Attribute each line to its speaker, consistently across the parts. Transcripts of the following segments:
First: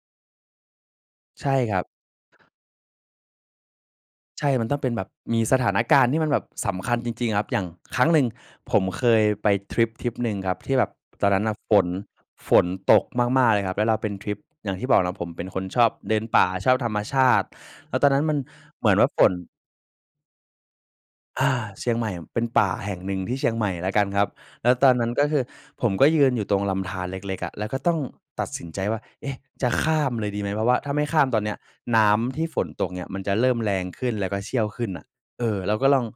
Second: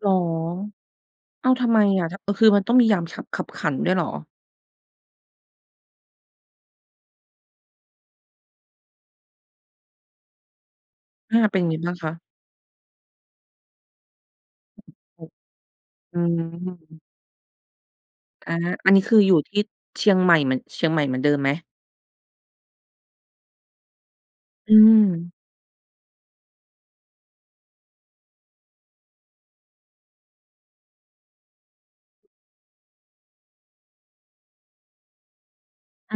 Speaker 1: เหรอ
Speaker 2: ใ
Speaker 1: อ
Speaker 2: ช
Speaker 1: ้า
Speaker 2: ่
Speaker 1: ว ทำ
Speaker 2: ค
Speaker 1: ไ
Speaker 2: ร
Speaker 1: ม
Speaker 2: ับ
Speaker 1: อะ ท เอ่อ คือมันต้องมียามขับ คับขันด้วยเหรอ?
Speaker 2: ใช่ มันต้องเป็นแบบ มีสถานการณ์ที่มันแบบสำคัญจริง ๆ ครับ อย่างครั้งหนึ่งผมเคยไปทริปทริปหนึ่งครับ ที่แบบตอน
Speaker 1: อ
Speaker 2: นั
Speaker 1: า
Speaker 2: ้นน่
Speaker 1: เ
Speaker 2: ะ
Speaker 1: ป็น
Speaker 2: ฝ
Speaker 1: ไง
Speaker 2: น
Speaker 1: บ้างคะ?
Speaker 2: ฝนตกมาก ๆ เลยครับ แล้วเราเป็นทริปอย่างที่บอกเนาะผมเป็น
Speaker 1: อ
Speaker 2: คนชอบเด
Speaker 1: ื
Speaker 2: ินป่า ชอบธรรม
Speaker 1: ม
Speaker 2: ชาติ แล้วตอนนั้นมัน
Speaker 1: อา
Speaker 2: เหม
Speaker 1: อั
Speaker 2: ือ
Speaker 1: น
Speaker 2: น
Speaker 1: นี้
Speaker 2: ว่า
Speaker 1: คือ
Speaker 2: ฝ
Speaker 1: อย
Speaker 2: น
Speaker 1: ู่ที่เชียงใหม่เหมือน เชียงใหม่เหมือนเดิม
Speaker 2: อ
Speaker 1: ไหม?
Speaker 2: า เชียงใหม่ เป็นป่าแห่งหนึ่งที่เชียงใหม่แล้วกันครับ แล
Speaker 1: อ
Speaker 2: ้
Speaker 1: ื
Speaker 2: วตอนนั้นก็
Speaker 1: ม
Speaker 2: คือผมก็ยืนอยู่ตรงลำธารเล็ก ๆ อะ แล้วก็ต้องตัดสินใจว่า เอ๊ะ จะข้ามเลยดีไหม เพราะว่าถ้าไม่ข้ามตอนเนี้ยน้ำที่ฝนตกเนี่ยมันจะเริ่มแรงขึ้น แล้วก็เชี่ยวขึ้นน่ะ เออ เราก็ลอง
Speaker 1: อื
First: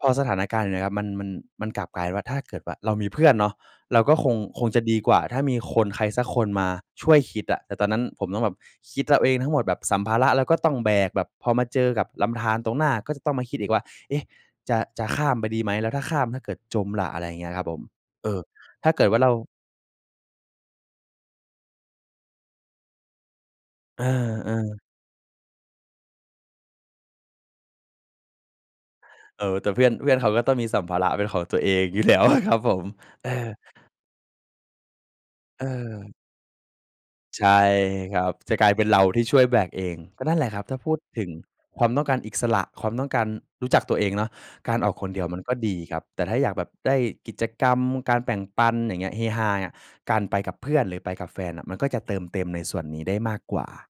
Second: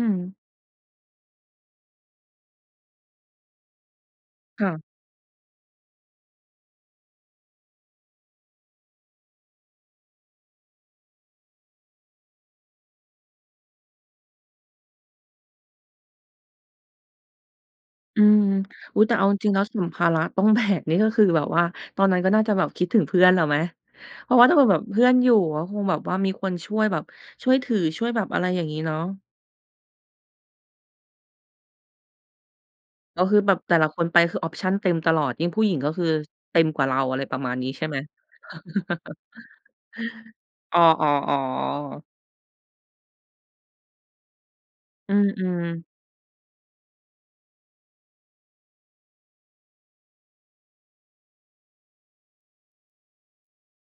Speaker 2: พอสถ
Speaker 1: ม
Speaker 2: านการณ์อย่างเงี้ยครับมัน มัน มันกลับกลายเป็นว่าถ้าเกิดว่าเรามีเพื่อนเนาะ เราก็คง ค
Speaker 1: ค
Speaker 2: ง
Speaker 1: ่ะ
Speaker 2: จะดีกว่า ถ้ามีคน ใครสักคนมาช่วยคิดอะ แต่ตอนนั้นผมต้องแบบคิดเอาเองทั้งหมด แบบสัมภาระเราก็ต้องแบก แบบพอมาเจอกับลำธารตรงหน้าก็จะต้องมาคิดอีกว่า "เอ๊ะ จะ จะข้ามไปดีไหม แล้วถ้าข้าม ถ้าเกิดจมล่ะ" อะไรอย่างเงี้ยครับผม
Speaker 1: อื
Speaker 2: เออ
Speaker 1: ม
Speaker 2: ถ้า
Speaker 1: อุ
Speaker 2: เก
Speaker 1: ๊ย
Speaker 2: ิด
Speaker 1: แต
Speaker 2: ว
Speaker 1: ่
Speaker 2: ่
Speaker 1: เ
Speaker 2: า
Speaker 1: อา
Speaker 2: เรา
Speaker 1: จริง ๆ แล้วสัมภาระต้อง แบก นี่ก็คือแบบว่า ตอนนั้นก็น่าจะแบบคิดถึงเพื่อนแล้วไหม
Speaker 2: เอ
Speaker 1: เพราะว่าถ้าเผื่อแบ
Speaker 2: อ ๆ
Speaker 1: บเพื่อนอยู่ก็คงแบบว่ามีคนช่วยแบบ ช่วยถือ ช่วยแบบ อะไรอย่างงี้เนาะ
Speaker 2: เออ แต่เพื่อน เพื่อนเขาก็ต้องมีสัมภาระเป็นของตัวเองอยู่ แล้วอะ ครับผม
Speaker 1: ก็
Speaker 2: เออ
Speaker 1: คือแบบแต่ละคนไปคือ ออปชัน เต็มตลอด ยิ่งผ
Speaker 2: เ
Speaker 1: ู้หญิงก็คื
Speaker 2: ออ
Speaker 1: อ เต็มกว่าเรา อะไรปร
Speaker 2: ใ
Speaker 1: ะ
Speaker 2: ช
Speaker 1: มาณ
Speaker 2: ่
Speaker 1: นี้ใช่ไหม?
Speaker 2: ครับ จะกลายเป็นเราที่ช่วยแบกเอง ก็นั่นแหละครับ ถ้
Speaker 1: อ๋
Speaker 2: า
Speaker 1: อ
Speaker 2: พูดถึงความ
Speaker 1: ๆ
Speaker 2: ต้
Speaker 1: ๆ
Speaker 2: องการอีกสระ ความต้องการรู้จักตัวเองเนาะ การออกคน
Speaker 1: อื
Speaker 2: เดียวมันก็
Speaker 1: ม
Speaker 2: ดี
Speaker 1: ๆ
Speaker 2: ครับ แต่ถ้าอยากแบบได้กิจกรรมการแบ่งปัน อย่างเงี้ย เฮฮาเงี้ย การไปกับเพื่อน หรือไปกับแฟนน่ะมันก็จะเติมเต็มในส่วนนี้ได้มากกว่า